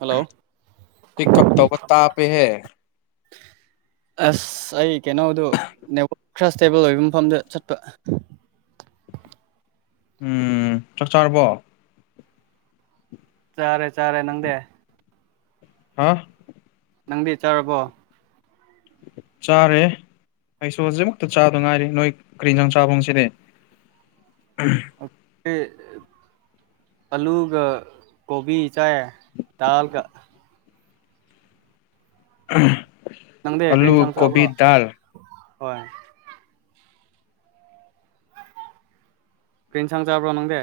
Hello ꯄꯤꯞ ꯇꯧꯧꯕꯠꯇꯄꯦ ꯍ ꯑꯁ ꯑꯩ ꯀꯩꯅꯣꯗꯨ ꯅ ꯈ꯭ꯔꯁꯇꯦꯕꯦꯜ ꯑꯣꯏꯕ ꯃꯐꯝꯗ ꯆꯠꯄ ꯎꯝ ꯆꯥꯛ ꯆꯥꯔꯕꯣ ꯆꯥꯔꯦ ꯆꯥꯔꯦ ꯅꯪꯗꯦ ꯍꯥ ꯅꯪꯗꯤ ꯆꯥꯔꯕꯣ ꯆꯥꯔꯦ ꯑꯩꯁꯨ ꯍꯧꯖꯤꯛꯃꯛꯇ ꯆꯥꯕ ꯉꯥꯏꯔꯤꯦ ꯅꯣꯏ ꯀꯔꯤꯖꯪ ꯆꯥꯐꯝꯣꯡꯁꯤꯗꯤ [unintelligible] ꯑꯜꯂꯨ ꯀ ꯀꯣꯕꯤꯤ ꯆꯥ ꯗꯜ ꯀ ꯅꯪꯗ ꯍ ꯑꯂꯨ ꯀꯅ ꯁ ꯀꯣꯕꯤ ꯆꯕ꯭ꯔꯣ ꯗꯥꯜ ꯍꯣꯏ ꯀ꯭ꯔꯔꯤꯦꯟꯁꯥꯡꯖꯕ꯭ꯔꯣ ꯅꯪꯗꯦ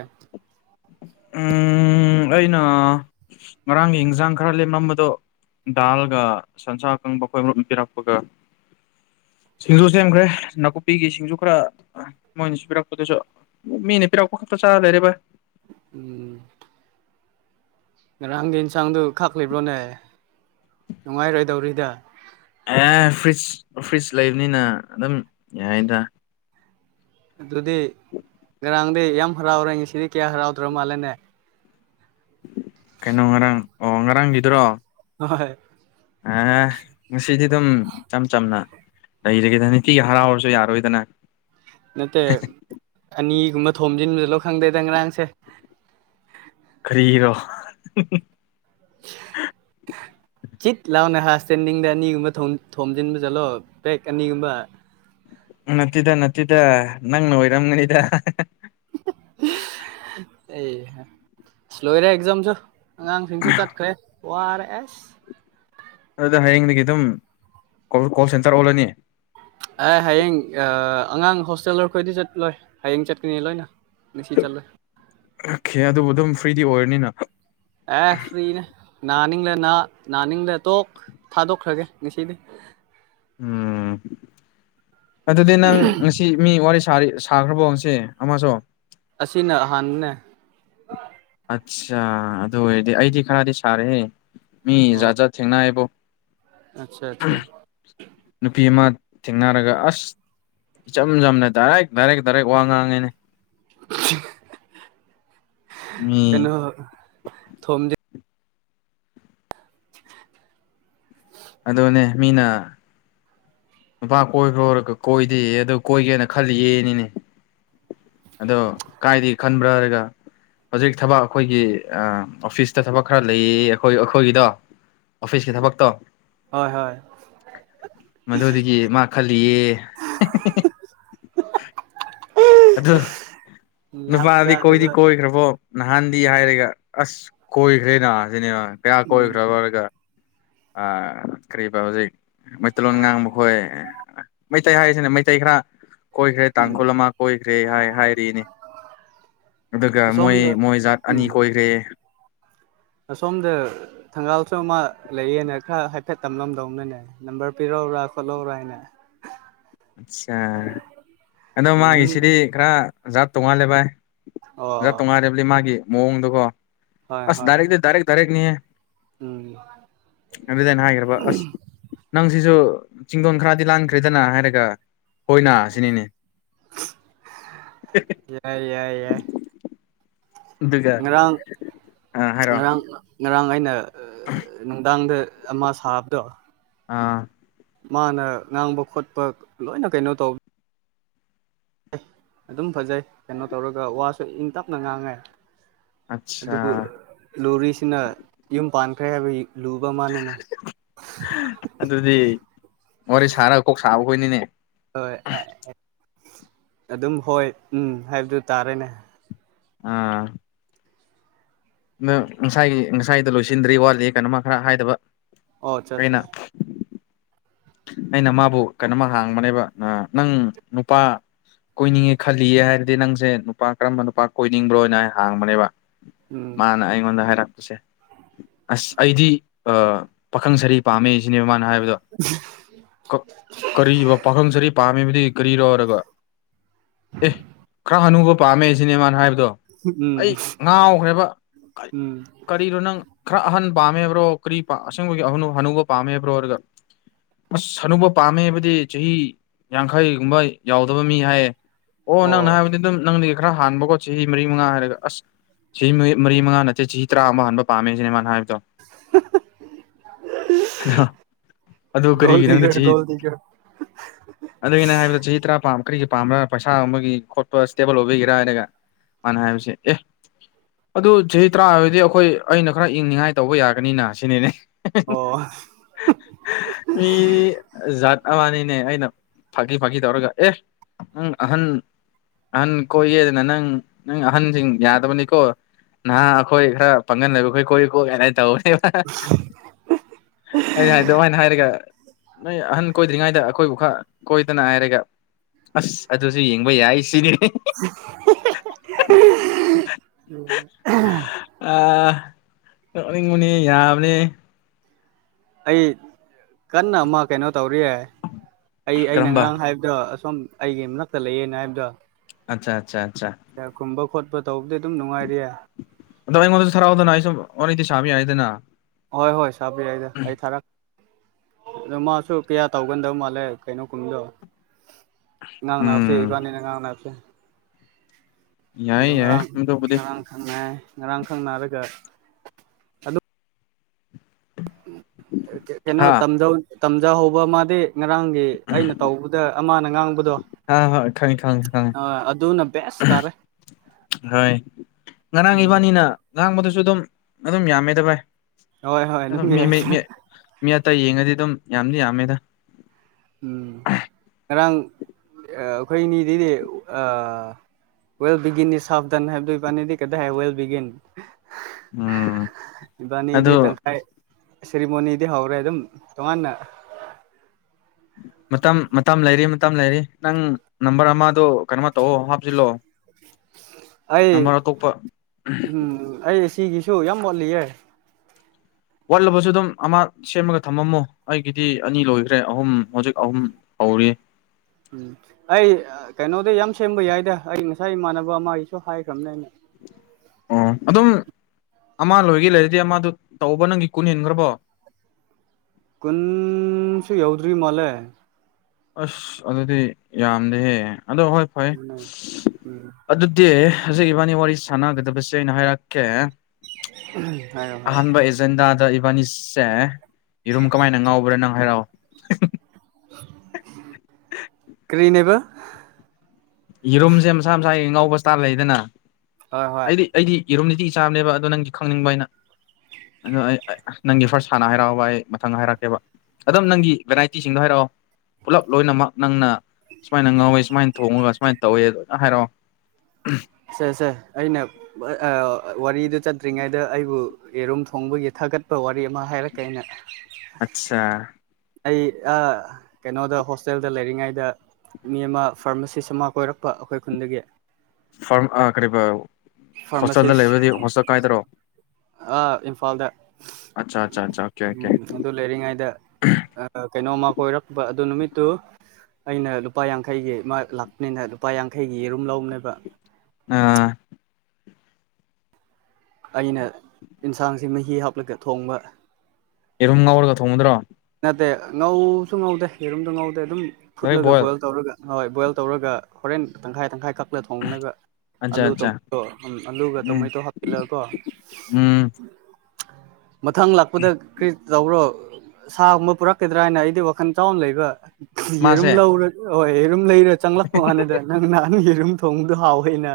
ꯎꯝ ꯑꯩꯅ ꯉꯔꯥꯡꯒꯤ ꯏꯟꯖꯥꯡ ꯈꯔ ꯂꯦꯝꯃꯝꯕꯗꯣ ꯗꯥꯜꯒ ꯁꯟꯁꯥ ꯀꯪꯕ ꯑꯩꯈꯣꯏ ꯃꯔꯨꯝ ꯄꯤꯔꯛꯄꯒ ꯁꯤꯡꯖꯨ ꯁꯦꯝꯈ꯭ꯔꯦ ꯅꯥꯀꯨꯞꯄꯤꯒꯤ ꯁꯤꯡꯖꯨ ꯈꯔ ꯃꯣꯏꯅꯁꯨ ꯄꯤꯔꯛꯄꯗꯨꯁꯨ ꯃꯤꯅ ꯄꯤꯔꯛꯄ ꯈꯛꯇ ꯆꯥ ꯂꯩꯔꯦꯕ ꯎꯝ ꯉꯔꯥꯡꯒꯤ ꯏꯟꯁꯥꯡꯗꯨ ꯈꯥꯛꯂꯤꯕ꯭ꯔꯣꯅꯦ ꯅꯨꯡꯉꯥꯏꯔꯣꯏꯗꯧꯔꯤꯗ ꯑꯦ ꯐ꯭ꯔꯤꯖ ꯐ꯭ꯔꯤꯖ ꯂꯩꯕꯅꯤꯅ ꯑꯗꯨꯝ ꯌꯥ ꯍꯥꯏꯗ ꯑꯗꯨꯗꯤ ꯉꯔꯥꯡꯗꯤ ꯌꯥꯝ ꯍꯔꯥꯎꯔꯦ ꯉꯁꯤꯗꯤ ꯀꯌꯥ ꯍꯔꯥꯎꯗ꯭ꯔ ꯃꯥꯜꯂꯦꯅꯦ ꯀꯩꯅꯣ ꯉꯔꯥꯡ ꯑꯣ ꯉꯔꯥꯡꯒꯤꯗ꯭ꯔꯣ ꯑ ꯍꯣꯏ ꯑꯦ ꯉꯁꯤꯗꯤ ꯑꯗꯨꯝ ꯏꯝ ꯆꯝꯅ ꯂꯩꯔꯒꯦꯗ ꯇꯤꯒꯤ ꯍꯔꯥꯎ ꯑꯣꯏꯔꯁꯨ ꯌꯥꯔꯣꯏꯗꯅ ꯅꯠꯇꯦ ꯑꯅꯤꯒꯨꯝꯕ ꯊꯣꯝꯖꯤꯟꯕꯁꯨ ꯂ ꯈꯪꯗꯦꯗ ꯉꯔꯥꯡꯁꯦ ꯈꯔꯤꯔꯣ [inaudible] ꯆꯤꯠ ꯂꯥꯎꯅꯦ ꯍꯥ ꯁꯇꯦꯟꯗꯤꯡꯗ ꯑꯅꯤꯒꯨꯝꯕ ꯊꯣꯝꯖꯤꯟꯕ ꯆꯠꯂꯣ ꯕ꯭ꯔꯦꯛ ꯑꯅꯤꯒꯨꯝꯕ ꯅꯠꯇꯦꯗ ꯅꯠꯇꯦꯗ ꯅꯪꯅ ꯑꯣꯏꯔꯝꯅꯤꯅꯤꯗ ꯑꯦ ꯁ꯭ꯂꯣꯋꯔ ꯑꯦꯖꯝꯁꯨ ꯑꯉꯥꯡꯁꯤꯡꯁꯨ ꯆꯠꯈ꯭ꯔꯦ ꯋꯥ ꯑꯥꯔ ꯑꯦꯁ ꯑꯗꯨꯗ ꯍꯌꯦꯡꯗꯒꯤ ꯑꯗꯨꯝ ꯀꯣꯜ ꯁꯦꯟꯇꯔ ꯑꯣꯜꯂꯅꯤ ꯑꯦ ꯍꯌꯦꯡ ꯑꯉꯥꯡ ꯍꯣꯁꯇꯦꯜꯈꯣꯏꯗꯤ ꯆꯠꯂꯣꯏ ꯍꯌꯦꯡ ꯆꯠꯀꯅꯤ ꯂꯣꯏꯅ ꯅꯤꯡꯁꯤꯤ ꯆꯜꯂꯦ ꯑꯣ ꯈꯦ ꯑꯗꯨꯕꯨ ꯑꯗꯨꯝ ꯐ꯭ꯔꯤꯗꯤ ꯑꯣꯏꯔꯅꯤꯅ ꯑꯦ ꯐ꯭ꯔꯤꯅꯦ ꯅꯥꯅꯤꯡꯂꯅꯥ ꯅꯥꯅꯤꯡꯂ ꯇꯣꯛ ꯊꯥꯗꯣꯛꯈ꯭ꯔꯒꯦ ꯉꯁꯤꯗꯤ ꯎꯝ ꯑꯗꯨꯗꯤ ꯅꯪ ꯁꯤ ꯃꯤ ꯋꯥꯔꯤ ꯁꯥ ꯁꯥꯈ꯭ꯔꯕꯣꯁꯦ ꯑꯃꯁꯨ ꯑꯁꯤꯅ ꯑꯍꯥꯟꯅ ꯑꯠꯆꯥ ꯑꯗꯨ ꯑꯣꯏꯔꯗꯤ ꯑꯩꯗꯤ ꯈꯔꯗꯤ ꯁꯥꯔꯦꯍꯦ ꯃꯤ ꯖꯥꯠ ꯖꯥꯠ ꯊꯦꯡꯅꯑꯕꯣ ꯑꯆꯥ ꯑꯆꯥ ꯅꯨꯄꯤ ꯑꯃ ꯊꯦꯡꯅꯔꯒ ꯑꯁ ꯏꯆꯝ ꯆꯝꯅ ꯗꯥꯏꯔꯦꯛ ꯗꯥꯏꯔꯦꯛ ꯗꯥꯏꯔꯦꯛ ꯋꯥ ꯉꯥꯡꯉꯦꯅꯦ ꯃꯤ ꯀꯩꯅꯣ ꯊꯣꯝꯗꯦ ꯑꯗꯨꯅꯦ ꯃꯤꯅ ꯅꯨꯄꯥ ꯀꯣꯏꯕꯈ꯭ꯔꯣ ꯔꯒ ꯀꯣꯏꯗꯦꯌꯦ ꯑꯗꯨ ꯀꯣꯏꯒꯦꯅ ꯈꯜꯂꯤꯌꯦꯅꯤꯅꯦ ꯑꯗꯣ ꯀꯥꯏꯗꯩ ꯈꯟꯕ꯭ꯔꯥ ꯍꯥꯏꯔꯒ ꯍꯧꯖꯤꯛ ꯊꯕꯛ ꯑꯩꯈꯣꯏꯒꯤ ꯑ ꯑꯣꯐꯤꯁꯇ ꯊꯕꯛ ꯈꯔ ꯂꯩꯌꯦ ꯑꯩꯈꯣꯏ ꯑꯩꯈꯣꯏꯒꯤꯗꯣ ꯑꯣꯐꯤꯁꯀꯤ ꯊꯕꯛꯇꯣ ꯍꯣꯏ ꯍꯣꯏ ꯃꯗꯨꯗꯒꯤ ꯃꯥ ꯈꯜꯂꯤꯌꯦ ꯑꯗꯨꯗ ꯎꯝ ꯍꯥꯞ ꯅꯨꯄꯥꯗꯤ ꯀꯣꯏꯗꯤ ꯆꯥꯗꯕ ꯀꯣꯏꯈ꯭ꯔꯕꯣ ꯅꯍꯥꯟꯗꯤ ꯍꯥꯏꯔꯒ ꯑꯁ ꯀꯣꯏꯈ꯭ꯔꯦꯅ ꯁꯤꯅꯦ ꯀꯌꯥ ꯎꯝ ꯀꯣꯏꯈ꯭ꯔꯕꯣ ꯍꯥꯏꯔꯒ ꯑ ꯀꯔꯤꯕ ꯍꯧꯖꯤꯛ ꯃꯩꯇꯩꯂꯣꯟ ꯉꯥꯡꯕ ꯍꯣꯏ ꯃꯩꯇꯩ ꯍꯥꯏꯔꯤꯁꯤꯅ ꯃꯩꯇꯩ ꯈꯔ ꯀꯣꯏꯈ꯭ꯔꯦ ꯎꯝ ꯇꯥꯡꯈꯨꯜ ꯑꯃ ꯀꯣꯏꯈ꯭ꯔꯦ ꯍꯥꯏ ꯍꯥꯏꯔꯤꯅꯦ ꯑꯗꯨꯒ ꯃꯣꯏ ꯑꯁꯣꯝꯗ ꯃꯣꯏ ꯖꯥꯠ ꯑꯅꯤ ꯎꯝ ꯀꯣꯏꯈ꯭ꯔꯦꯌꯦ ꯑꯁꯣꯝꯗ ꯊꯪꯒꯥꯜꯁꯨ ꯑꯃ ꯂꯩꯌꯦꯅ ꯈꯔ ꯍꯥꯏꯐꯦꯠ ꯇꯝꯂꯝꯗꯧꯅꯅꯦ ꯅꯝꯕꯔ ꯄꯤꯔꯛ ꯎꯔꯥ ꯈꯣꯠꯂꯧꯔꯥ ꯍꯥꯏꯅ ꯑꯠꯆꯥ ꯑꯗꯣ ꯎꯝ ꯃꯥꯒꯤꯁꯤꯗꯤ ꯈꯔ ꯖꯥꯠ ꯇꯣꯡꯉꯥꯜꯂꯦ ꯚꯥꯏ ꯖꯥꯠ ꯑꯣ ꯇꯣꯉꯥꯜꯂꯦꯑꯕꯗꯤ ꯃꯥꯒꯤ ꯃꯑꯣꯡꯗꯨꯀꯣ ꯍꯣꯏ ꯑꯁ ꯍꯣꯏ ꯗꯥꯏꯔꯦꯛꯇꯤ ꯗꯥꯏꯔꯦꯛ ꯗꯥꯏꯔꯦꯛꯅꯤꯌꯦ ꯎꯝ ꯑꯗꯨꯗꯤ ꯑꯩꯅ ꯍꯥꯏꯒꯔꯕ ꯑꯁ ꯅꯪ ꯁꯤꯁꯨ ꯆꯤꯡꯗꯣꯟ ꯈꯔꯗꯤ ꯂꯥꯟꯈ꯭ꯔꯦꯗꯅ ꯍꯥꯏꯔꯒ ꯍꯣꯏꯅꯥ ꯖꯤꯅꯤꯅꯦ ꯌꯥꯏ ꯌꯥꯏ ꯌꯥꯏ ꯑꯗꯨꯒ ꯉꯔꯥꯡ ꯑꯥ ꯍꯥꯏꯔꯣ ꯉꯔꯥꯡ ꯉꯔꯥꯡ ꯑꯩꯅ ꯑ ꯅꯨꯡꯗꯥꯡꯗ ꯑꯃ ꯁꯥꯕꯗꯣ ꯑ ꯃꯥꯅ ꯉꯥꯡꯕ ꯈꯣꯠꯄ ꯂꯣꯏꯅ ꯀꯩꯅꯣ ꯇꯧ ꯑꯗꯨꯝ ꯐꯖꯩ ꯀꯩꯅꯣ ꯇꯧꯔꯒ ꯋꯥꯁꯨ ꯏꯪ ꯇꯞꯅ ꯉꯥꯡꯉꯦ ꯑꯠꯆꯥ ꯑꯗꯨꯕꯨ ꯂꯨꯔꯤꯁꯤꯅ ꯌꯨꯝ ꯄꯥꯟꯈ꯭ꯔꯦ ꯍꯥꯏꯕꯒꯔ ꯂꯨꯕ ꯑꯃꯅꯦꯅꯦ ꯑꯗꯨꯗꯤ ꯋꯥꯔꯤ ꯁꯥꯔꯒ ꯀꯣꯛ ꯁꯥꯕ ꯈꯣꯏꯅꯤꯅꯦ ꯍꯣꯏ ꯑꯗꯨꯝ ꯍꯣꯏ ꯎꯝ ꯍꯥꯏꯕꯗꯨ ꯇꯥꯔꯦꯅꯦ ꯑ ꯗꯨ ꯉꯁꯥꯏꯒꯤ ꯉꯁꯥꯏꯗꯣ ꯂꯣꯏꯁꯤꯟꯗ꯭ꯔꯤ ꯋꯥꯠꯂꯤ ꯀꯩꯅꯣꯝꯃ ꯈꯔ ꯍꯥꯏꯗꯕ ꯑꯣ ꯑꯠꯆꯥ ꯑꯠꯆꯥ ꯑꯩꯅ ꯑꯩꯅ ꯃꯥꯕꯨ ꯀꯩꯅꯣꯝꯃ ꯉꯥꯡꯕꯅꯦꯕ ꯑ ꯅꯪ ꯅꯨꯄꯥ ꯀꯣꯏꯅꯤꯡꯉꯦ ꯈꯜꯂꯤꯌꯦ ꯍꯥꯏꯔꯗꯤ ꯅꯪꯖꯦ ꯅꯨꯄꯥ ꯀꯔꯝꯕ ꯅꯨꯄꯥ ꯀꯣꯏꯅꯤꯡꯕ꯭ꯔꯣꯅ ꯑꯩ ꯍꯥꯡꯕꯅꯦꯕ ꯎꯝ ꯃꯥꯅ ꯑꯩꯉꯣꯟꯗ ꯍꯥꯏꯔꯛꯄꯁꯦ ꯑꯁ ꯑꯩꯗꯤ ꯑ ꯄꯥꯈꯪ ꯁꯥꯔꯤ ꯄꯥꯝꯃꯦ ꯁꯤꯅꯦꯕ ꯃꯥꯅ ꯍꯥꯏꯕꯗꯣ [inaudible] ꯀꯞ ꯀꯔꯤ ꯑꯕ ꯄꯈꯪꯁꯔꯤ ꯄꯥꯝꯃꯤꯕꯗꯤ ꯀꯔꯤꯔꯣꯔꯒ ꯑꯦ ꯈꯔ ꯍꯅꯨꯕ ꯄꯥꯝꯃꯦ ꯁꯤꯅꯦ ꯃꯥꯅ ꯍꯥꯏꯕꯗꯣ ꯑꯩ ꯎꯝ ꯉꯥꯎꯈ꯭ꯔꯦꯕ ꯀꯔꯤ ꯎꯝ ꯀꯔꯤꯅꯣ ꯅꯪ ꯈꯔ ꯑꯍꯟ ꯄꯥꯝꯃꯦꯕ꯭ꯔꯣ ꯀꯔꯤ ꯄꯝ ꯑꯁꯦꯡꯕꯒꯤ ꯍꯅꯨꯕ ꯄꯥꯝꯃꯦꯕ꯭ꯔꯣꯔꯒ ꯑꯁ ꯍꯅꯨꯕ ꯄꯥꯝꯃꯦ ꯍꯥꯏꯕꯗꯤ ꯆꯍꯤ ꯌꯥꯡꯈꯩꯒꯨꯝꯕ ꯌꯥꯎꯗꯕ ꯃꯤ ꯍꯥꯏꯌꯦ ꯑꯣ ꯅꯪꯅ ꯍꯥꯏꯕꯗꯤ ꯑꯗꯨꯝ ꯅꯪꯗꯩ ꯈꯔ ꯍꯥꯟꯕ ꯀꯣ ꯆꯍꯤ ꯃꯔꯤ ꯃꯉꯥ ꯍꯥꯏꯔꯒ ꯑꯁ ꯆꯍꯤ ꯃꯔꯤ ꯃꯔꯤ ꯃꯉꯥ ꯅꯠꯇꯦ ꯆꯍꯤ ꯇꯔꯥ ꯑꯃ ꯍꯟꯕ ꯄꯥꯝꯃꯦ ꯁꯤꯅꯦ ꯃꯥꯅ ꯍꯥꯏꯕꯗꯣ [inaudible] ꯑꯗꯨ ꯒꯣꯜ ꯀꯔꯤꯒꯤ ꯅꯪꯗꯤ ꯗꯤꯒꯔ ꯆꯍꯤ ꯒꯣꯜ ꯗꯤꯒꯔ ꯑꯗꯨꯒꯤꯅ ꯍꯥꯏꯕꯗ ꯆꯍꯤ ꯇꯔꯥ ꯄꯝ ꯀꯔꯤꯒꯤ ꯄꯥꯝꯕ꯭ꯔꯥ ꯄꯩꯁꯥ ꯑꯃꯒꯤ ꯈꯣꯠꯄ ꯏꯁꯇꯦꯕꯜ ꯑꯣꯏꯕꯤꯒꯤꯔꯥ ꯑꯩꯅ ꯃꯥꯅ ꯍꯥꯏꯕꯁꯦ ꯑꯦ ꯑꯗꯨ ꯆꯍꯤ ꯇꯔꯥ ꯍꯥꯏꯕꯗꯤ ꯑꯩꯈꯣꯏ ꯑꯩꯅ ꯈꯔ ꯏꯪꯅꯤꯡꯉꯥꯏ ꯇꯧꯕ ꯌꯥꯒꯅꯤꯅ ꯁꯤꯅꯤꯅꯦ ꯑꯣ ꯃꯤ ꯖꯥꯠ ꯑꯃꯅꯤꯅꯤꯅꯦ ꯑꯩꯅ ꯐꯥꯀꯤ ꯐꯥꯀꯤ ꯇꯧꯔꯒ ꯑꯦ ꯎꯝ ꯑꯍꯟ ꯑꯍꯟ ꯀꯣꯏꯒꯦꯗ ꯅ ꯅꯪ ꯅꯪ ꯑꯍꯟꯁꯤꯡ ꯌꯥꯗꯕꯅꯤꯀꯣ ꯅꯍꯥ ꯑꯩꯈꯣꯏ ꯈꯔ ꯄꯥꯡꯒꯟ ꯂꯩꯕ ꯑꯩꯈꯣꯏ ꯀꯣꯏꯏ ꯀꯣꯛ ꯀꯅꯅ ꯇꯧꯅꯤ ꯑꯍ ꯑꯩꯅ ꯑꯗꯨꯃꯥꯏꯅ ꯍꯥꯏꯔꯒ ꯅꯣꯏ ꯑꯍꯟ ꯀꯣꯏꯗ꯭ꯔꯤꯉꯥꯏꯗ ꯑꯩꯈꯣꯏꯕꯨ ꯈꯔ ꯀꯣꯏꯗꯅ ꯍꯥꯏꯔꯒ ꯑꯁ ꯑꯗꯨꯁꯨ ꯌꯦꯡꯕ ꯌꯥꯏ ꯁꯤꯅꯤ ꯍꯦꯍꯍꯦ [unintelligible] ꯑ ꯅꯣꯛꯅꯤꯡꯕꯅꯦ ꯌꯥꯕꯅꯦ ꯑꯩ ꯀꯟꯅ ꯑꯃ ꯀꯩꯅꯣ ꯇꯧꯔꯤꯌꯦ ꯑꯩ ꯑꯩꯅ ꯀꯔꯝꯕ ꯉꯔꯥꯡ ꯍꯥꯏꯕꯗꯣ ꯑꯁꯣꯝ ꯑꯩꯒꯤ ꯃꯛꯇ ꯂꯩꯌꯦꯅ ꯍꯥꯏꯕꯗꯣ ꯑꯆꯥ ꯑꯆꯥ ꯑꯆꯥ ꯌꯥ ꯀꯨꯝꯕ ꯈꯣꯠꯄ ꯇꯧꯕꯗꯤ ꯑꯗꯨꯝ ꯅꯨꯡꯉꯥꯏꯔꯤꯌꯦ ꯑꯗꯣ ꯑꯩꯉꯣꯟꯗꯁꯨ ꯍꯔꯥꯎꯗꯅ ꯑꯩ ꯁꯨꯝꯗꯤ ꯁꯥꯕꯤ ꯍꯥꯏꯗꯅ ꯍꯣꯏ ꯍꯣꯏ ꯁꯥꯕꯤꯔꯛꯏꯗ ꯑꯩ ꯊꯥꯔꯛꯦ ꯑꯗꯣ ꯃꯥꯁꯨ ꯀꯌꯥ ꯇꯧꯒꯟꯗꯕ ꯃꯥꯜꯂꯦ ꯀꯩꯅꯣ ꯀꯨꯝꯗꯣ ꯉꯥꯡꯅꯥꯞꯁꯦ ꯎꯝ ꯏꯕꯥꯅꯤꯅ ꯉꯥꯡꯅꯅꯥꯞꯁꯦ ꯌꯥꯏ ꯑꯗꯨ ꯌꯥꯏ ꯉꯔꯥꯡ ꯑꯗꯨꯕꯨꯗꯤ ꯉꯔꯥꯡ ꯈꯪꯅ ꯉꯔꯥꯡ ꯈꯪꯅꯔꯒ ꯑꯗꯨ ꯀꯩꯅꯣ ꯍꯥ ꯇꯝ ꯇꯝꯖꯍꯧꯕ ꯃꯥꯗꯤ ꯉꯔꯥꯡꯒꯤ ꯑꯩꯅ ꯇꯧꯕꯗ ꯑꯃꯅ ꯉꯥꯡꯕꯗ ꯑ ꯍꯣꯏ ꯈꯪꯉꯦ ꯈꯪꯉꯦ ꯑꯗꯨꯅ ꯕꯦꯁ ꯈꯪꯉꯦ ꯇꯥꯔꯦ ꯍꯣꯏ ꯉꯔꯥꯡ ꯎꯝ ꯏꯕꯥꯅꯤꯅ ꯉꯥꯡꯕꯗꯨꯁꯨ ꯑꯗꯨꯝ ꯑꯗꯨꯝ ꯌꯥꯝꯃꯦꯗ ꯚꯥꯏ ꯍꯣꯏ ꯍꯣꯏ ꯑꯗꯨꯝ ꯃꯤ ꯃꯤ ꯌꯥꯏꯗ ꯃꯤ ꯃꯤ ꯑꯇꯩ ꯌꯦꯡꯉꯗꯤ ꯑꯗꯨꯝ ꯌꯥꯝꯗꯤ ꯌꯥꯝꯃꯦꯗ ꯎꯝ ꯉꯔꯥꯡ ꯑ ꯑꯩꯈꯣꯏꯅꯤꯗꯤꯗꯤ ꯑ [unintelligible] ꯎꯝ ꯏꯕꯥꯅꯤꯗꯤ ꯑꯗꯣ ꯇꯪꯈꯥꯏ ꯁꯦꯔꯤꯃꯣꯅꯤꯗꯤ ꯍꯧꯔꯦ ꯑꯗꯨꯝ ꯇꯣꯉꯥꯟꯅ ꯃꯇꯝ ꯃꯇꯝ ꯂꯩꯔꯤ ꯃꯇꯝ ꯂꯩꯔꯤ ꯅꯪ ꯅꯝꯕꯔ ꯑꯃꯗꯣ ꯀꯩꯅꯣꯃ ꯇꯧꯑꯣ ꯍꯥꯞꯆꯤꯜꯂꯛꯑꯣ ꯑꯩ ꯎꯝ ꯑꯩ ꯁꯤꯒꯤꯁꯨ ꯌꯥꯝ ꯋꯥꯠꯂꯤꯌꯦ ꯋꯥꯠꯂꯕꯁꯨ ꯑꯗꯨꯝ ꯑꯃ ꯁꯦꯝꯃꯒ ꯊꯝꯃꯝꯃꯣ ꯑꯩꯒꯤꯗꯤ ꯑꯅꯤ ꯂꯣꯏꯈ꯭ꯔꯦ ꯑꯍꯨꯝ ꯍꯧꯖꯤꯛ ꯑꯍꯨꯝ ꯍꯧꯔꯤ ꯎꯝ ꯑꯩ ꯀꯩꯅꯣꯗ ꯌꯥꯝ ꯁꯦꯝꯕ ꯌꯥꯏꯗ ꯑꯩ ꯉꯁꯥꯏ ꯏꯃꯥꯟꯅꯕ ꯑꯃ ꯑꯩꯁꯨ ꯍꯥꯏꯈ꯭ꯔꯕꯅꯦ ꯑꯩꯅ ꯑꯣ ꯑꯗꯨꯝ ꯑꯃ ꯂꯣꯏꯒꯦ ꯂꯩꯔꯗꯤ ꯑꯃꯗꯨ ꯇꯧꯕ ꯅꯪꯒꯤ ꯀꯨꯟ ꯍꯦꯟꯈ꯭ꯔꯕꯣ ꯀꯟꯁꯨ ꯌꯧꯗ꯭ꯔꯤ ꯃꯥꯂꯦ ꯑꯁ ꯑꯗꯨꯗꯤ ꯌꯥꯝꯗꯦꯍꯦ ꯑꯗꯣ ꯍꯣꯏ ꯐꯩ ꯑꯗꯨ ꯗꯤ ꯍꯧꯖꯤꯛ ꯏꯕꯥꯅꯤ ꯋꯥꯔꯤ ꯁꯥꯟꯅꯒꯗꯕꯁꯦ ꯑꯩꯅ ꯍꯥꯏꯔꯛꯀꯦ ꯑꯝ ꯍꯥꯏꯔꯣ ꯍꯥꯏꯔꯣ ꯖꯟꯗꯥꯗ ꯏꯕꯥꯅꯤꯁꯦ ꯌꯦꯔꯨꯝ ꯀꯃꯥꯏꯅ ꯉꯥꯎꯕ꯭ꯔꯥ ꯅꯪ ꯍꯥꯏꯔꯛꯑꯣ ꯀ꯭ꯔꯤꯅꯦꯕ ꯌꯦꯔꯨꯝꯁꯦ ꯃꯁꯥ ꯃꯁꯥꯒꯤ ꯉꯥꯎꯧꯕꯁꯇꯥꯜ ꯂꯩꯗꯅ ꯍꯣꯏ ꯍꯣꯏ ꯑꯩꯗꯤ ꯑꯩꯗꯤ ꯌꯦꯔꯨꯝꯅꯤꯗꯤ ꯏꯆꯥꯕꯅꯦꯕ ꯑꯗꯣ ꯅꯪꯒꯤ ꯈꯪꯅꯤꯡꯕ ꯑꯩꯅ ꯑꯗꯣ ꯑꯩ ꯅꯪꯒꯤ ꯐꯥꯔꯁ ꯍꯥꯟꯅ ꯍꯥꯏꯔꯛꯑꯑꯣꯕ ꯑꯩ ꯃꯊꯪ ꯍꯥꯏꯔꯛꯀꯦꯕ ꯑꯗꯨꯝ ꯅꯪꯒꯤ ꯚꯦꯔꯥꯏꯇꯤꯁꯤꯡꯗꯣ ꯍꯥꯏꯔꯛꯑꯣ ꯄꯨꯂꯞ ꯂꯣꯏꯅꯃꯛ ꯅꯪꯅ ꯁꯨꯃꯥꯏꯅ ꯉꯧꯋꯦ ꯁꯨꯃꯥꯏꯅ ꯊꯣꯡꯉꯒ ꯁꯨꯃꯥꯏꯅ ꯇꯧꯋꯦ ꯂꯣꯏꯅ ꯍꯥꯏꯔꯛꯑꯣ ꯁꯦ ꯁꯦ ꯑꯩꯅ ꯋꯥꯔꯤꯗꯨ ꯆꯠꯇ꯭ꯔꯤꯉꯩꯗ ꯑꯩꯕꯨ ꯌꯦꯔꯨꯝ ꯊꯣꯡꯕꯒꯤ ꯊꯥꯒꯠ ꯑ ꯋꯥꯔꯤ ꯑꯃ ꯍꯥꯏꯔꯛꯀꯦ ꯑꯩꯅ ꯑꯠꯆꯥ ꯑꯩ ꯀꯩꯅꯣꯗ ꯍꯣꯁꯇꯦꯜꯗ ꯂꯩꯔꯤꯉꯩꯗ ꯃꯤ ꯑꯃ ꯐꯥꯔꯃꯥꯁꯤꯁ ꯑꯃ ꯀꯣꯏꯔꯛꯄ ꯑꯩꯈꯣꯏ ꯈꯨꯟꯗꯒꯤ ꯐꯥꯔꯝ ꯑ ꯀꯔꯤꯕ ꯍꯣꯁꯇꯦꯜꯗ ꯂꯩꯕꯗꯤ ꯍꯣꯁꯇꯦꯜ ꯀꯥꯏꯗꯔꯣ ꯑꯥ ꯏꯝꯐꯥꯜꯗ ꯑꯠꯆꯥ ꯑꯠꯆꯥ ꯑꯠꯆꯥ ꯑꯣꯀꯦ ꯑꯣꯀꯦ ꯎꯝ ꯑꯗꯨ ꯂꯩꯔꯤꯉꯩꯗ ꯀꯩꯅꯣꯃ ꯀꯣꯏꯔꯛꯄ ꯑꯗꯨ ꯅꯨꯃꯤꯠꯇꯨ ꯑꯩꯅ ꯂꯨꯄꯥ ꯌꯥꯡꯈꯩꯒꯤ ꯑꯃ ꯂꯥꯛꯄꯅꯤꯅ ꯂꯨꯄꯥ ꯌꯥꯡꯈꯩꯒꯤꯔꯨꯝ ꯂꯅꯦꯕ ꯑ ꯑꯩꯅ ꯌꯦꯟꯁꯥꯡꯁꯤ ꯃꯍꯤ ꯍꯥꯞꯂꯒ ꯊꯣꯡꯕ ꯌꯦꯔꯨꯝ ꯉꯥꯎꯔꯒ ꯊꯣꯡꯉꯗ꯭ꯔꯣ ꯅꯠꯇꯦ ꯉꯧꯁꯨ ꯉꯧꯗꯦ ꯌꯦꯔꯨꯝꯗ ꯉꯧꯗꯦ ꯑꯗꯨꯝ ꯐꯨꯠꯂꯒ ꯕꯣꯏꯜ ꯇꯧꯔꯒ ꯍꯣꯏ ꯕꯣꯏꯜ ꯇꯧꯔꯒ ꯍꯣꯔꯦꯟ ꯇꯪꯈꯥꯏ ꯇꯪꯈꯥꯏꯈꯛ ꯂ ꯊꯣꯡꯉꯒ ꯑꯠꯆꯥ ꯑꯂꯨ ꯑꯠꯆꯥ ꯑꯂꯨꯒ ꯎꯝ ꯇꯣꯃꯇꯣ ꯍꯥꯞꯆꯤꯜꯂꯒꯀꯣ ꯎꯝ ꯃꯊꯪ ꯂꯥꯛꯄꯗ ꯀꯔꯤ ꯇꯧꯔꯣ ꯁꯥꯒꯨꯝꯕ ꯄꯨꯔꯛꯀꯗ꯭ꯔꯥ ꯍꯥꯏꯅ ꯑꯩꯗꯤ ꯋꯥꯈꯜ ꯆꯥꯎꯅ ꯂꯩꯕ ꯌꯦꯔꯨꯝ ꯃꯥꯁꯦ ꯂꯧꯔ ꯍꯣꯏꯔꯨꯝ ꯂꯩꯔ ꯆꯪꯂꯛꯄ ꯍꯥꯟꯅꯗ ꯅꯪ ꯅꯍꯥꯟ ꯌꯦꯔꯨꯝ ꯊꯣꯡꯗꯨꯣ ꯍꯥꯎꯍꯩꯅ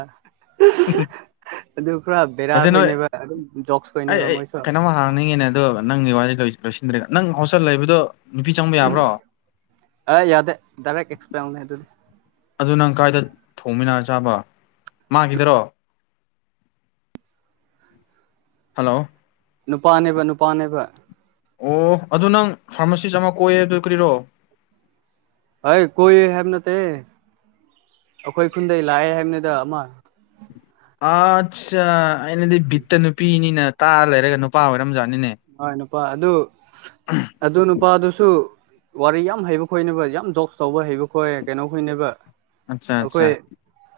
ꯑꯗꯨ ꯄꯨꯔꯥ ꯕꯔ ꯑꯗꯨ ꯍ ꯅꯣꯏ ꯅꯕ ꯑꯗꯨꯝ ꯣꯛꯁ ꯑꯩ ꯅꯕ ꯑꯩ ꯃꯣꯏꯁꯨꯣ ꯀꯩꯅꯣꯝꯃ ꯍꯥꯡꯅꯤꯡꯉꯤꯅꯦ ꯑꯗꯣ ꯅꯪꯒꯤ ꯋꯥꯔꯤ ꯂꯣꯏꯁꯤꯟꯗ꯭ꯔꯦ ꯅꯪ ꯍꯣꯁꯇꯦꯜ ꯂꯩꯕꯗꯣ ꯅꯨꯄꯤ ꯆꯪꯕ ꯌꯥꯕ꯭ꯔꯣ ꯑꯦ ꯌꯥꯗꯦ ꯗꯥꯏꯔꯦꯛ ꯑꯦꯛꯁꯄꯌꯔꯅꯦ ꯑꯗꯨꯗꯤ ꯑꯗꯨ ꯅꯪ ꯀꯥꯏꯗ ꯊꯣꯡꯃꯤꯟꯅ ꯆꯥꯕ ꯃꯥꯒꯤꯗꯔꯣ ꯍꯜꯂꯣ ꯅꯨꯄꯥꯅꯦꯕ ꯅꯨꯄꯥꯅꯦꯕ ꯑꯣ ꯑꯗꯨ ꯅꯪ ꯐꯥꯔꯃꯥꯁꯤꯁ ꯑꯃ ꯀꯣꯏꯌꯦ ꯑꯗꯨ ꯀꯔꯤꯔꯣ ꯑꯩꯏ ꯀꯣꯏꯌꯦ ꯍꯥꯏꯕ ꯅꯠꯇꯦ ꯑꯩꯈꯣꯏ ꯈꯨꯟꯗ ꯂꯥꯛꯑꯦ ꯍꯥꯏꯕꯅꯤꯗ ꯑꯃ ꯑꯠ ꯑꯩꯅꯗꯤ ꯕꯤꯠꯇ ꯅꯨꯄꯤꯅꯤꯅ ꯇꯥꯔ ꯂꯩꯔꯒ ꯅꯨꯄꯥ ꯑꯣꯏꯔꯝꯖꯥꯠꯅꯤꯅꯦ ꯍꯣꯏ ꯅꯨꯄꯥ ꯑꯗꯨ ꯑꯗꯨ ꯅꯨꯄꯥꯗꯨꯁꯨ ꯋꯥꯔꯤ ꯌꯥꯝ ꯍꯩꯕ ꯈꯣꯏꯅꯕ ꯌꯥꯝ ꯗꯖꯣꯁ ꯇꯧꯕ ꯍꯩꯕ ꯈꯣꯏ ꯀꯩꯅꯣ ꯈꯣꯏꯅꯕ ꯑꯠꯆꯥ ꯑꯠꯆꯥ ꯑꯩꯈꯣꯏ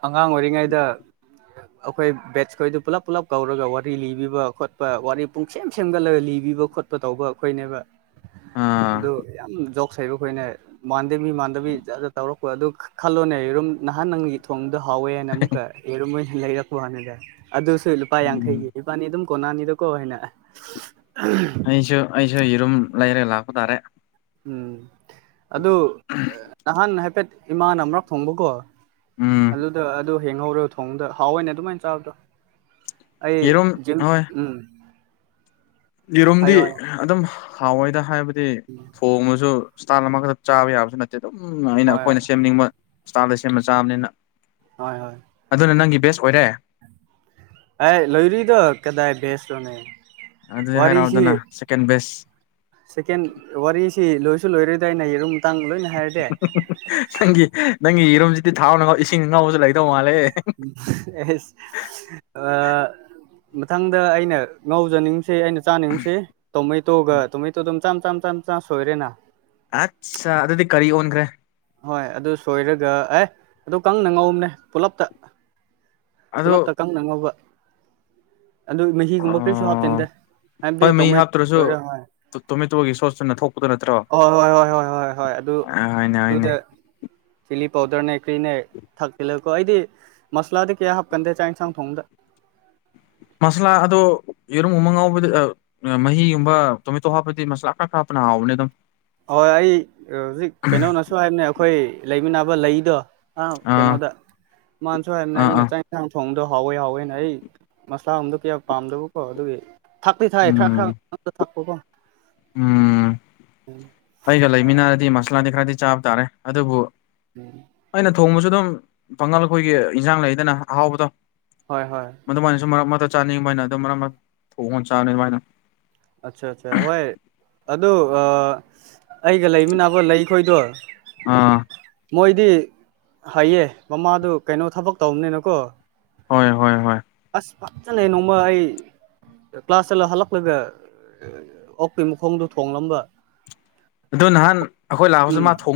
ꯑꯉꯥꯡ ꯑꯣꯏꯔꯤꯉꯩꯗ ꯑꯩꯈꯣꯏ ꯕꯦꯠꯁ ꯈꯣꯏꯗꯨ ꯄꯨꯂꯞ ꯄꯨꯂꯞ ꯀꯧꯔꯒ ꯋꯥꯔꯤ ꯂꯤꯕꯤꯕ ꯈꯣꯠꯄ ꯋꯥꯔꯤ ꯄꯨꯡ ꯁꯦꯝ ꯁꯦꯝꯒ ꯂꯩ ꯕꯤꯕ ꯈꯣꯠꯄ ꯇꯧꯕ ꯑꯩꯈꯣꯏꯅꯦꯕ ꯑ ꯑꯥ ꯌꯥꯝ ꯁꯩꯔꯈꯣꯏꯅꯦ ꯃꯥꯟꯗꯕꯤ ꯃꯥꯟꯗꯕꯤ ꯖꯠꯗ ꯇꯧꯔꯛꯄ ꯑꯗꯨ ꯈꯜꯂꯣꯅꯦꯔꯨꯝ ꯅꯍꯥꯟ ꯅꯪꯒꯤ ꯊꯣꯡꯗꯣ ꯍꯥꯎꯋꯦ ꯍꯥꯏꯅ ꯑꯃꯨꯛꯀ ꯌꯦꯔꯨꯝꯣꯏ ꯂꯩꯔꯛꯄꯣ ꯍꯥꯟꯅꯗ ꯑꯗꯨꯁꯨ ꯂꯨꯄꯥ ꯎꯝ ꯌꯥꯡꯈꯩꯒꯤ ꯀꯕꯥꯅꯤ ꯑꯗꯨꯝ ꯀꯣꯅꯥꯅꯤꯗ ꯀꯣ ꯍ ꯎꯝ ꯑꯩꯁꯨ ꯑꯩꯁꯨ ꯌꯦꯔꯨꯝ ꯂꯩꯔꯒ ꯂꯥꯛꯄ ꯇꯥꯔꯦ ꯎꯝ ꯑꯗꯨ ꯅꯍꯥꯟ ꯍꯥꯏꯐꯦꯠ ꯏꯃꯥꯅ ꯑꯃꯔꯛ ꯊꯣꯡꯕꯀꯣ ꯎꯝ ꯑꯗꯨꯗ ꯑꯗꯨ ꯍꯦꯡꯍꯧꯔꯣ ꯊꯣꯡꯗ ꯍꯥꯎꯑꯣꯏꯅꯦ ꯑꯗꯨꯃꯥꯏꯅ ꯆꯥꯕꯗꯣ ꯌꯦꯔꯨꯝ ꯑꯩꯝ ꯍꯣꯏ ꯎꯝ ꯌꯦꯔꯨꯝꯗꯤ ꯍꯥꯏꯌꯣ ꯍꯥꯏꯌꯣ ꯑꯗꯨꯝ ꯍꯥꯎꯋꯏꯗ ꯍꯥꯏꯕꯗꯤ ꯊꯣꯡꯉꯁꯨ ꯏꯁꯇꯥꯏꯜ ꯑꯃꯈꯛꯇ ꯆꯥꯕ ꯌꯥꯕꯁꯨ ꯅꯠꯇꯦ ꯑꯗꯨꯝ ꯑꯩꯅ ꯍꯣꯏ ꯑꯩꯈꯣꯏꯅ ꯁꯦꯝꯅꯤꯡꯕ ꯏꯁꯇꯥꯏꯜꯗ ꯁꯦꯝꯕ ꯆꯥꯕꯅꯤꯅ ꯍꯣꯏ ꯍꯣꯏ ꯑꯗꯨꯅ ꯅꯪꯒꯤ ꯕꯦꯁ ꯑꯣꯏꯔꯦ ꯑ ꯂꯣꯏꯔꯨꯗ ꯀꯗꯥꯥꯏ ꯕꯁ ꯑꯣꯏ ꯑꯗꯨꯗꯤ ꯍꯥꯏꯔꯛꯑꯣꯗꯅ ꯁꯦꯀꯦꯟ ꯕꯦꯁ ꯁꯦꯀꯦꯟ ꯋꯥꯔꯤꯁꯤ ꯂꯣꯏꯁꯨ ꯂꯣꯏꯔꯣꯏꯗꯏ ꯑꯩꯅ ꯌꯦꯔꯨꯝ ꯃꯇ ꯃꯇꯥꯡ ꯂꯣꯏꯅ ꯍꯥꯏꯔꯁꯤ ꯅꯪꯒꯤ ꯅꯪꯒꯤ ꯌꯦꯔꯨꯝꯁꯤꯗꯤ ꯊꯥꯎꯅꯒꯥꯎ ꯏꯁꯤꯡ ꯑꯉꯥꯎꯕꯁꯨ ꯂꯩꯗꯧ ꯃꯥꯜꯂꯦ ꯑꯦꯁ ꯃꯊꯪꯗ ꯑꯩꯅ ꯉꯥꯎꯖꯅꯤꯡ ꯁꯤ ꯑꯩꯅ ꯆꯥꯅꯤꯡꯁꯤ ꯇꯣꯃꯩꯇꯣꯒ ꯇꯣꯃꯩꯇꯣ ꯑꯗꯨꯝ ꯆ ꯆ ꯆ ꯆ ꯁꯣꯏꯔꯦꯅ ꯑꯠꯁ ꯑꯗꯨꯗꯤ ꯀꯔꯤ ꯑꯣꯟꯈ꯭ꯔꯦ ꯍꯣꯏ ꯑꯗꯨ ꯁꯣꯏꯔꯒ ꯑꯦ ꯑꯗꯨ ꯀꯪꯅ ꯉꯧꯕꯝꯅꯦ ꯄꯨꯂꯞꯇ ꯑꯗꯣ ꯄꯨꯂꯞ ꯇꯀ ꯅꯉꯧꯕ ꯑꯗꯨ ꯃꯍꯤꯒꯨꯝꯕ ꯀꯔꯤꯁꯨ ꯍꯥꯞꯆꯤꯟꯗꯦ ꯍꯥꯏꯕꯗꯤ ꯇꯧꯃꯩ ꯁꯣꯏꯔꯦ ꯍꯣꯏ ꯇꯨꯃꯤꯠꯇꯨꯕꯒꯤ ꯁꯣꯠꯁꯨꯨꯅ ꯊꯣꯛꯄꯗꯣ ꯅꯠꯇ꯭ꯔꯣ ꯍꯣꯏ ꯍꯣꯏ ꯍꯣꯏ ꯍꯣꯏ ꯍꯣꯏ ꯍꯣꯏ ꯑꯗꯨ ꯑ ꯍꯥꯏꯅꯦ ꯍꯥꯏꯅꯦ ꯑꯗꯨꯗ ꯆꯤꯂꯤ ꯄꯥꯎꯗꯔꯅꯦ ꯀ꯭ꯔꯤꯅꯦ ꯊꯥꯛ ꯇꯤꯜꯂꯒꯀꯣ ꯑꯩꯗꯤ ꯃꯁꯂꯥꯗ ꯀꯌꯥ ꯍꯥꯞꯀꯟꯗꯦ ꯆꯥꯛ ꯌꯦꯟꯁꯥꯡ ꯊꯣꯡꯗ ꯃꯁꯂꯥ ꯑꯗꯣ ꯌꯦꯔꯨꯝ ꯑꯃ ꯉꯎꯕꯗ ꯃꯍꯤꯒꯨꯝꯕ ꯇꯣꯃꯦꯇꯣ ꯍꯥꯞꯄꯗꯤ ꯃꯁꯂꯥ ꯈꯔ ꯈꯔ ꯍꯥꯞꯄꯅ ꯍꯥꯎꯕꯅꯦ ꯑꯗꯨꯝ꯫ ꯍꯣꯏ ꯑꯩ ꯍꯧꯖꯤꯛ ꯀꯩꯅꯣꯅꯁꯨ ꯍꯥꯏꯕꯅꯦ ꯑꯩꯈꯣꯏ ꯂꯩꯃꯤꯟꯅꯕ ꯂꯩꯗꯣ ꯑ꯬꯬꯬ ꯑꯥ ꯀꯩꯅꯣꯗ ꯃꯥꯥꯟꯁꯨ ꯍꯥꯏꯕꯅꯦ ꯑꯥ ꯑꯩꯅ ꯑꯥ ꯆꯪ ꯌꯦꯟꯁꯥꯡ ꯊꯣꯡꯗꯣ ꯍꯥꯎꯋꯦ ꯍꯥꯎꯋꯦꯅ ꯑꯩ ꯃꯁꯥ ꯑꯣꯝꯗꯣ ꯀꯌꯥ ꯄꯥꯝꯗꯕꯀꯣ ꯑꯗꯨꯒꯤ ꯊꯥꯛꯤ ꯊꯥꯏ ꯈ꯭ꯔꯥꯛ ꯎꯝ ꯈꯔꯗ ꯊꯥꯛꯄꯒꯣ ꯎꯝ ꯎꯝ ꯑꯩꯒ ꯂꯩꯃꯤꯟꯅꯔꯗꯤ ꯃꯁꯥꯂꯥꯗꯤ ꯈꯔꯗꯤ ꯆꯥꯕ ꯇꯥꯔꯦ ꯑꯗꯨꯕꯨ ꯎꯝ ꯑꯩꯅ ꯊꯣꯡꯕꯁꯨ ꯑꯗꯨꯝ ꯄꯥꯡꯉꯜ ꯑꯩꯈꯣꯏꯒꯤ ꯏꯟꯖꯥꯡ ꯂꯩꯗꯅ ꯑꯍꯥꯎꯕꯗꯣ ꯍꯣꯏ ꯍꯣꯏ ꯑꯗꯨꯃꯥꯏꯅꯁꯨ ꯃꯔꯛ ꯃꯔꯛꯇꯥ ꯆꯥꯅꯤꯡꯕꯅ ꯑꯗꯨꯝ ꯃꯔꯛ ꯃꯔꯛ ꯊꯣꯡꯉꯣ ꯆꯥꯕꯅꯤ ꯑꯗꯨꯃꯥꯏꯅ ꯑꯆꯥ ꯑꯆꯥ ꯍꯣꯏ ꯑꯗꯨ ꯑꯩꯒ ꯂꯩꯃꯤꯅꯕ ꯂꯩꯈꯣꯏꯗꯣ ꯑꯥ ꯃꯣꯏꯗꯤ ꯍꯩꯏꯌꯦ ꯃꯃꯥꯗꯨ ꯀꯩꯅꯣ ꯊꯕꯛ ꯇꯧꯕꯅꯤꯅ ꯀꯣ ꯍꯣꯏ ꯍꯣꯏ ꯍꯣꯏ ꯑꯁ ꯐꯖꯅ ꯅꯣꯡꯃ ꯑꯩ ꯀ꯭ꯂꯥꯁ ꯆꯂ ꯍꯜꯂꯛꯄꯗ ꯑꯣꯛꯀꯤ ꯃꯈꯣꯡꯗꯣ ꯊꯣꯡꯂꯝꯕ ꯑꯗꯨ ꯅꯍꯥꯟ ꯑꯩꯈꯣꯏ ꯂꯥꯛꯄꯁꯨ ꯎꯝ ꯃꯥ ꯊꯣꯡ